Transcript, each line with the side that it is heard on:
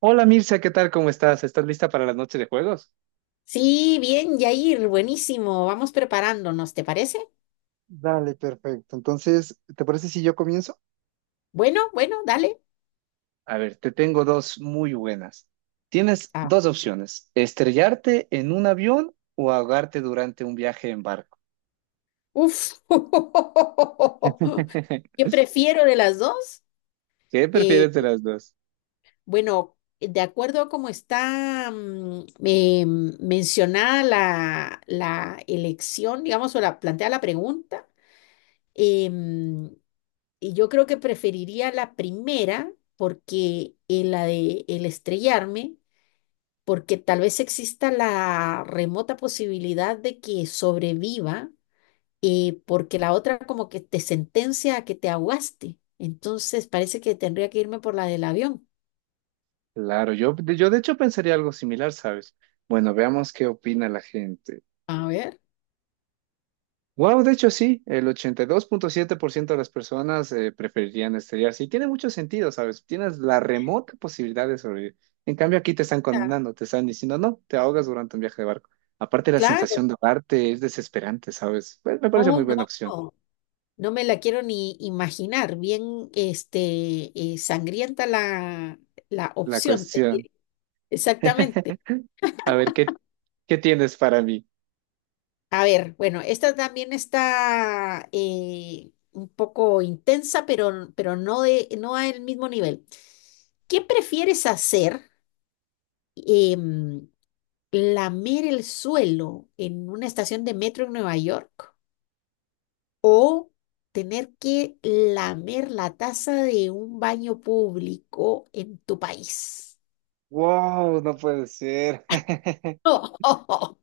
right: Hola Mirza, ¿qué tal? ¿Cómo estás? ¿Estás lista para la noche de juegos?
left: Sí, bien, Yair, buenísimo. Vamos preparándonos, ¿te parece?
right: Dale, perfecto. Entonces, ¿te parece si yo comienzo?
left: Bueno, bueno, dale.
right: A ver, te tengo dos muy buenas. Tienes
left: Ah,
right: dos opciones, estrellarte en un avión o ahogarte durante un viaje en barco.
left: uf. ¿Qué prefiero de las dos?
right: ¿Qué
left: Eh,
right: prefieres de las dos?
left: bueno, de acuerdo a cómo está mencionada la elección, digamos, o la plantea la pregunta, em, y yo creo que preferiría la primera porque la de el estrellarme, porque tal vez exista la remota posibilidad de que sobreviva, porque la otra como que te sentencia a que te ahogaste. Entonces parece que tendría que irme por la del avión.
right: Claro, yo de hecho pensaría algo similar, ¿sabes? Bueno, veamos qué opina la gente.
left: A ver.
right: Wow, de hecho sí, el 82.7% de las personas preferirían estrellarse y tiene mucho sentido, ¿sabes? Tienes la remota posibilidad de sobrevivir. En cambio aquí te están
left: Ah.
right: condenando, te están diciendo, no, te ahogas durante un viaje de barco. Aparte la
left: Claro.
right: sensación de ahogarte es desesperante, ¿sabes? Pues, me parece muy
left: Oh, no,
right: buena opción.
left: no. No me la quiero ni imaginar. Bien, este, sangrienta la
right: La
left: opción, te
right: cuestión.
left: diré. Exactamente.
right: A ver, ¿qué tienes para mí?
left: A ver, bueno, esta también está un poco intensa, pero no al mismo nivel. ¿Qué prefieres hacer? Em, ¿lamer el suelo en una estación de metro en Nueva York o tener que lamer la taza de un baño público en tu país?
right: Wow, no puede ser.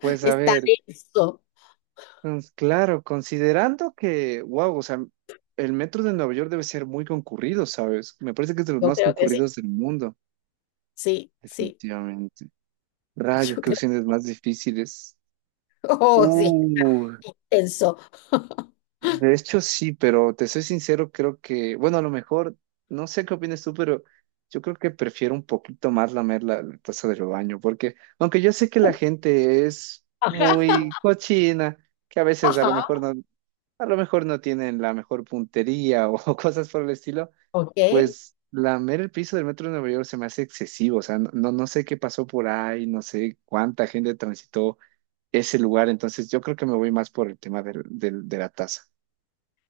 right: Pues a
left: Está
right: ver.
left: denso.
right: Pues, claro, considerando que, wow, o sea, el metro de Nueva York debe ser muy concurrido, ¿sabes? Me parece que es de los
left: Yo
right: más
left: creo que sí.
right: concurridos del mundo,
left: Sí, sí.
right: definitivamente. Rayos,
left: Yo
right: qué
left: creo,
right: opciones más difíciles.
left: oh, sí,
right: Uh,
left: tenso.
right: de hecho sí, pero te soy sincero, creo que, bueno, a lo mejor, no sé qué opinas tú, pero yo creo que prefiero un poquito más lamer la taza del baño, porque aunque yo sé que la gente es
left: Ajá,
right: muy cochina, que a veces
left: ajá.
right: a lo mejor no tienen la mejor puntería o cosas por el estilo,
left: Ok.
right: pues lamer el piso del metro de Nueva York se me hace excesivo, o sea, no, no sé qué pasó por ahí, no sé cuánta gente transitó ese lugar, entonces yo creo que me voy más por el tema de la taza.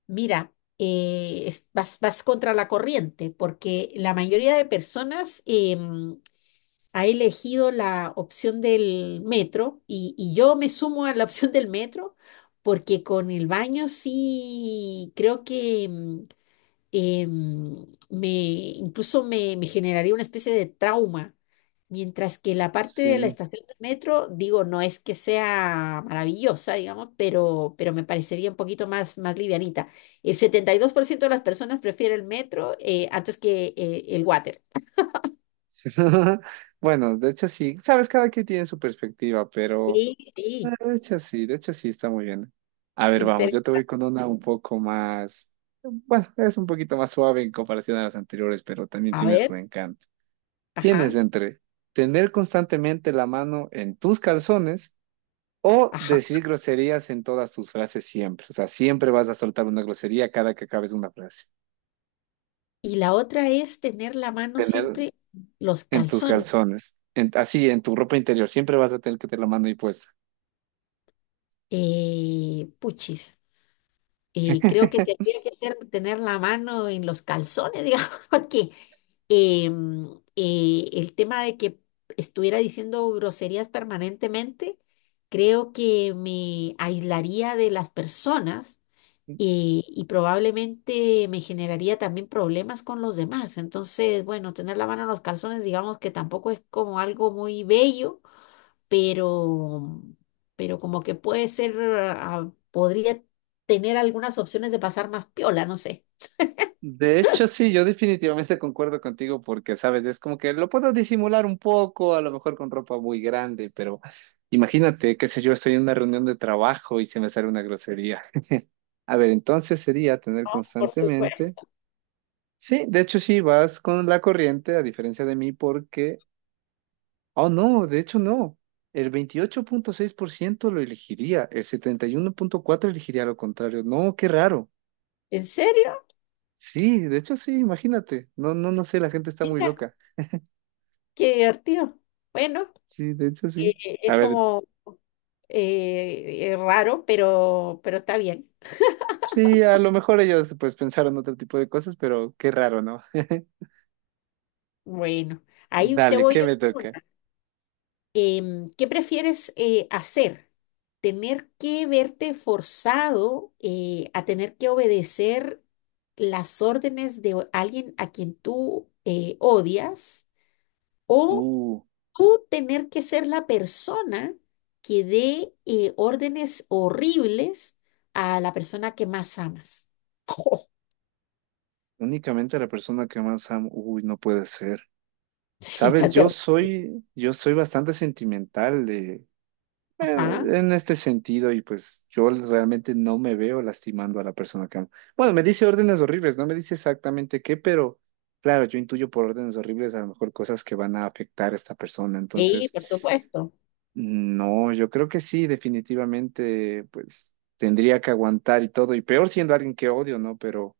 left: Mira, vas contra la corriente porque la mayoría de personas ha elegido la opción del metro y yo me sumo a la opción del metro porque con el baño sí creo que, eh, incluso me generaría una especie de trauma, mientras que la parte de la
right: Sí.
left: estación de metro, digo, no es que sea maravillosa, digamos, pero me parecería un poquito más livianita. El 72% de las personas prefiere el metro antes que el water.
right: Bueno, de hecho sí, sabes, cada quien tiene su perspectiva, pero
left: Sí, sí,
right: de hecho sí está muy bien. A ver,
left: inter-
right: vamos, yo te voy con una un poco más, bueno, es un poquito más suave en comparación a las anteriores, pero también
left: A
right: tiene su
left: ver,
right: encanto. Tienes
left: ajá,
right: entre tener constantemente la mano en tus calzones o
left: ajá.
right: decir groserías en todas tus frases siempre. O sea, siempre vas a soltar una grosería cada que acabes una frase.
left: Y la otra es tener la mano
right: Tener
left: siempre en los
right: en tus
left: calzones.
right: calzones, así, en tu ropa interior, siempre vas a tener que tener la mano ahí puesta.
left: Puchis. Y creo que tendría que ser tener la mano en los calzones, digamos, porque el tema de que estuviera diciendo groserías permanentemente, creo que me aislaría de las personas y probablemente me generaría también problemas con los demás. Entonces, bueno, tener la mano en los calzones, digamos que tampoco es como algo muy bello, pero, pero como que puede ser, ah, podría tener algunas opciones de pasar más piola, no sé.
right: De hecho, sí, yo definitivamente concuerdo contigo porque, sabes, es como que lo puedo disimular un poco, a lo mejor con ropa muy grande, pero imagínate, qué sé yo, estoy en una reunión de trabajo y se me sale una grosería. A ver, entonces sería tener
left: Por supuesto.
right: constantemente. Sí, de hecho sí, vas con la corriente, a diferencia de mí, porque... Oh, no, de hecho no. El 28.6% lo elegiría, el 71.4% elegiría lo contrario. No, qué raro.
left: ¿En serio?
right: Sí, de hecho sí, imagínate. No, no, no sé, la gente está muy
left: Mira,
right: loca.
left: qué divertido. Bueno,
right: Sí, de hecho sí. A
left: es
right: ver,
left: como raro, pero está bien.
right: sí, a lo mejor ellos pues pensaron otro tipo de cosas, pero qué raro, ¿no?
left: Bueno, ahí te
right: Dale,
left: voy
right: ¿qué
left: yo.
right: me toca?
left: ¿Qué prefieres hacer? ¿Tener que verte forzado a tener que obedecer las órdenes de alguien a quien tú odias? ¿O
right: Uh,
left: tú tener que ser la persona que dé órdenes horribles a la persona que más amas?
right: únicamente a la persona que más amo. Uy, no puede ser.
left: Sí,
right: Sabes,
left: está
right: yo
left: terrible.
right: soy, yo soy bastante sentimental
left: Ajá.
right: en este sentido y pues yo realmente no me veo lastimando a la persona que amo. Bueno, me dice órdenes horribles, no me dice exactamente qué, pero claro, yo intuyo por órdenes horribles a lo mejor cosas que van a afectar a esta persona.
left: Sí,
right: Entonces,
left: por supuesto.
right: no, yo creo que sí, definitivamente, pues tendría que aguantar y todo, y peor siendo alguien que odio, ¿no? Pero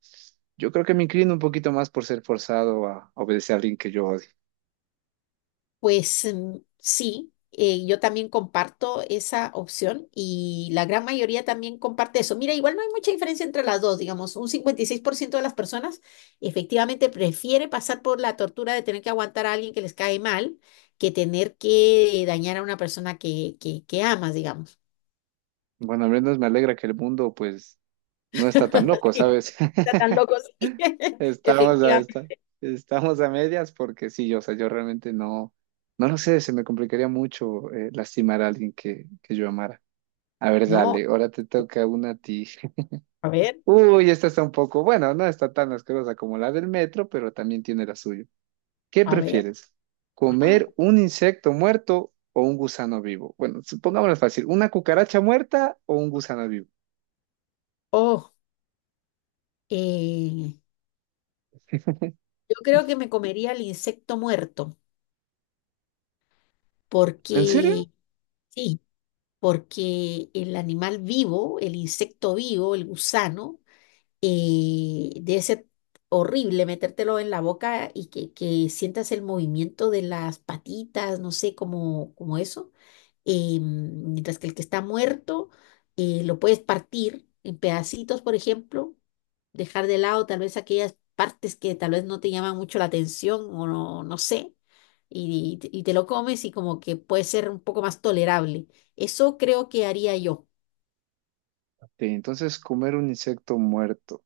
right: yo creo que me inclino un poquito más por ser forzado a obedecer a alguien que yo odio.
left: Pues sí, yo también comparto esa opción y la gran mayoría también comparte eso. Mira, igual no hay mucha diferencia entre las dos, digamos, un 56% de las personas efectivamente prefiere pasar por la tortura de tener que aguantar a alguien que les cae mal que tener que dañar a una persona que amas, digamos.
right: Bueno, al menos me alegra que el mundo, pues, no está tan loco, ¿sabes?
left: Está tan loco, sí.
right: Estamos a, esta-
left: Efectivamente.
right: estamos a medias porque sí, yo, o sea, yo realmente no lo sé, se me complicaría mucho lastimar a alguien que yo amara. A ver,
left: No,
right: dale, ahora te toca una a ti.
left: a ver,
right: Uy, esta está un poco, bueno, no está tan asquerosa como la del metro, pero también tiene la suya. ¿Qué
left: a ver.
right: prefieres?
left: Ajá.
right: ¿Comer un insecto muerto o un gusano vivo? Bueno, supongámoslo fácil, ¿una cucaracha muerta o un gusano vivo?
left: Oh, eh, yo creo que me comería el insecto muerto.
right: ¿En serio?
left: Porque, sí, porque el animal vivo, el insecto vivo, el gusano, debe ser horrible metértelo en la boca y que sientas el movimiento de las patitas, no sé, como eso. Mientras que el que está muerto, lo puedes partir en pedacitos, por ejemplo dejar de lado tal vez aquellas partes que tal vez no te llaman mucho la atención o no, no sé, y te lo comes y como que puede ser un poco más tolerable. Eso creo que haría yo.
right: Este, entonces comer un insecto muerto.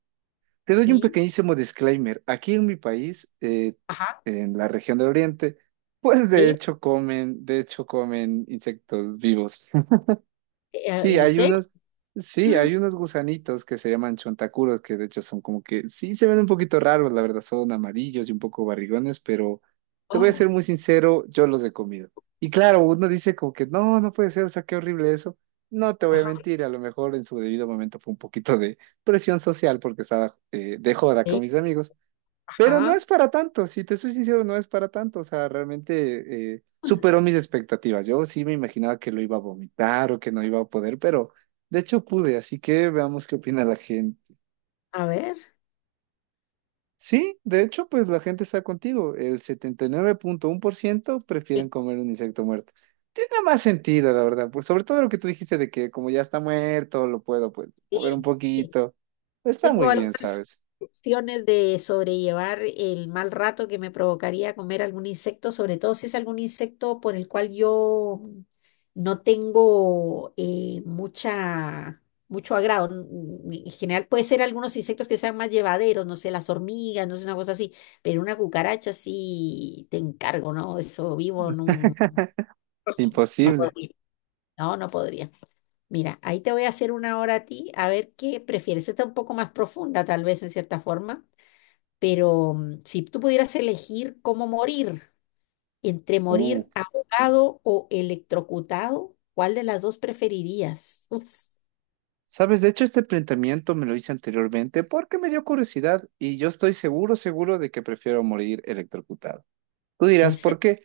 right: Te doy un
left: Sí,
right: pequeñísimo disclaimer. Aquí en mi país,
left: ajá.
right: en la región del Oriente, pues
left: ¿Sí?
right: de hecho comen insectos vivos. Sí,
left: ¿En
right: hay
left: serio?
right: unos, sí, hay unos gusanitos que se llaman chontacuros, que de hecho son como que, sí, se ven un poquito raros, la verdad, son amarillos y un poco barrigones, pero te voy a ser
left: Oh,
right: muy sincero, yo los he comido. Y claro, uno dice como que, no, no puede ser, o sea, qué horrible eso. No te voy a
left: ajá.
right: mentir, a lo mejor en su debido momento fue un poquito de presión social porque estaba de joda con
left: Sí,
right: mis amigos, pero no
left: ajá.
right: es para tanto, si te soy sincero, no es para tanto. O sea, realmente superó mis expectativas. Yo sí me imaginaba que lo iba a vomitar o que no iba a poder, pero de hecho pude, así que veamos qué opina la gente.
left: A ver.
right: Sí, de hecho, pues la gente está contigo. El 79.1% prefieren comer un insecto muerto. Tiene más sentido, la verdad. Pues sobre todo lo que tú dijiste de que como ya está muerto, lo puedo pues
left: Sí,
right: mover un
left: sí.
right: poquito. Está muy
left: Tengo
right: bien,
left: algunas
right: ¿sabes?
left: opciones de sobrellevar el mal rato que me provocaría comer algún insecto, sobre todo si es algún insecto por el cual yo no tengo mucho agrado. En general puede ser algunos insectos que sean más llevaderos, no sé, las hormigas, no sé, una cosa así, pero una cucaracha sí te encargo, ¿no? Eso vivo en un... No
right: Imposible.
left: podría. No, no podría. Mira, ahí te voy a hacer una hora a ti, a ver qué prefieres. Esta es un poco más profunda, tal vez en cierta forma, pero si tú pudieras elegir cómo morir, entre
right: Uh.
left: morir ahogado o electrocutado, ¿cuál de las dos preferirías? Uf,
right: Sabes, de hecho este planteamiento me lo hice anteriormente porque me dio curiosidad y yo estoy seguro, seguro de que prefiero morir electrocutado. Tú dirás, ¿por
left: ese,
right: qué?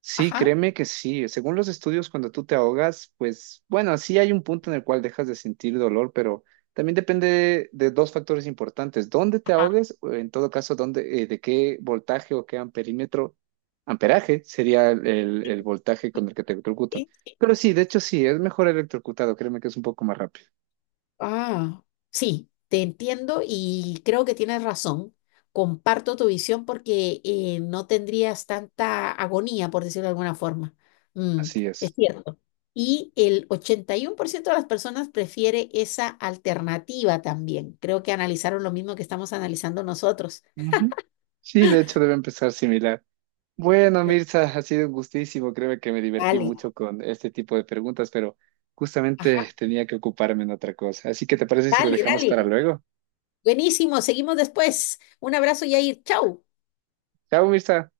right: Sí,
left: ajá,
right: créeme que sí. Según los estudios, cuando tú te ahogas, pues bueno, sí hay un punto en el cual dejas de sentir dolor, pero también depende de, dos factores importantes. ¿Dónde te
left: ajá,
right: ahogues? O en todo caso, ¿dónde, de qué voltaje o qué amperímetro, amperaje sería el voltaje con el que te electrocutan?
left: sí, sí.
right: Pero sí, de hecho sí, es mejor electrocutado. Créeme que es un poco más rápido.
left: Ah, sí, te entiendo y creo que tienes razón. Comparto tu visión porque no tendrías tanta agonía, por decirlo de alguna forma. Mm,
right: Así
left: es
right: es.
left: cierto. Y el 81% de las personas prefiere esa alternativa también. Creo que analizaron lo mismo que estamos analizando nosotros.
right: Ujú. Sí, de hecho debe empezar similar. Bueno,
left: Sí.
right: Mirza, ha sido un gustísimo. Créeme que me divertí
left: Dale,
right: mucho con este tipo de preguntas, pero
left: ajá,
right: justamente tenía que ocuparme en otra cosa. Así que, ¿te parece si lo
left: dale,
right: dejamos para
left: dale.
right: luego?
left: Buenísimo, seguimos después. Un abrazo, Yair. Chau.
right: Chao, Mirza.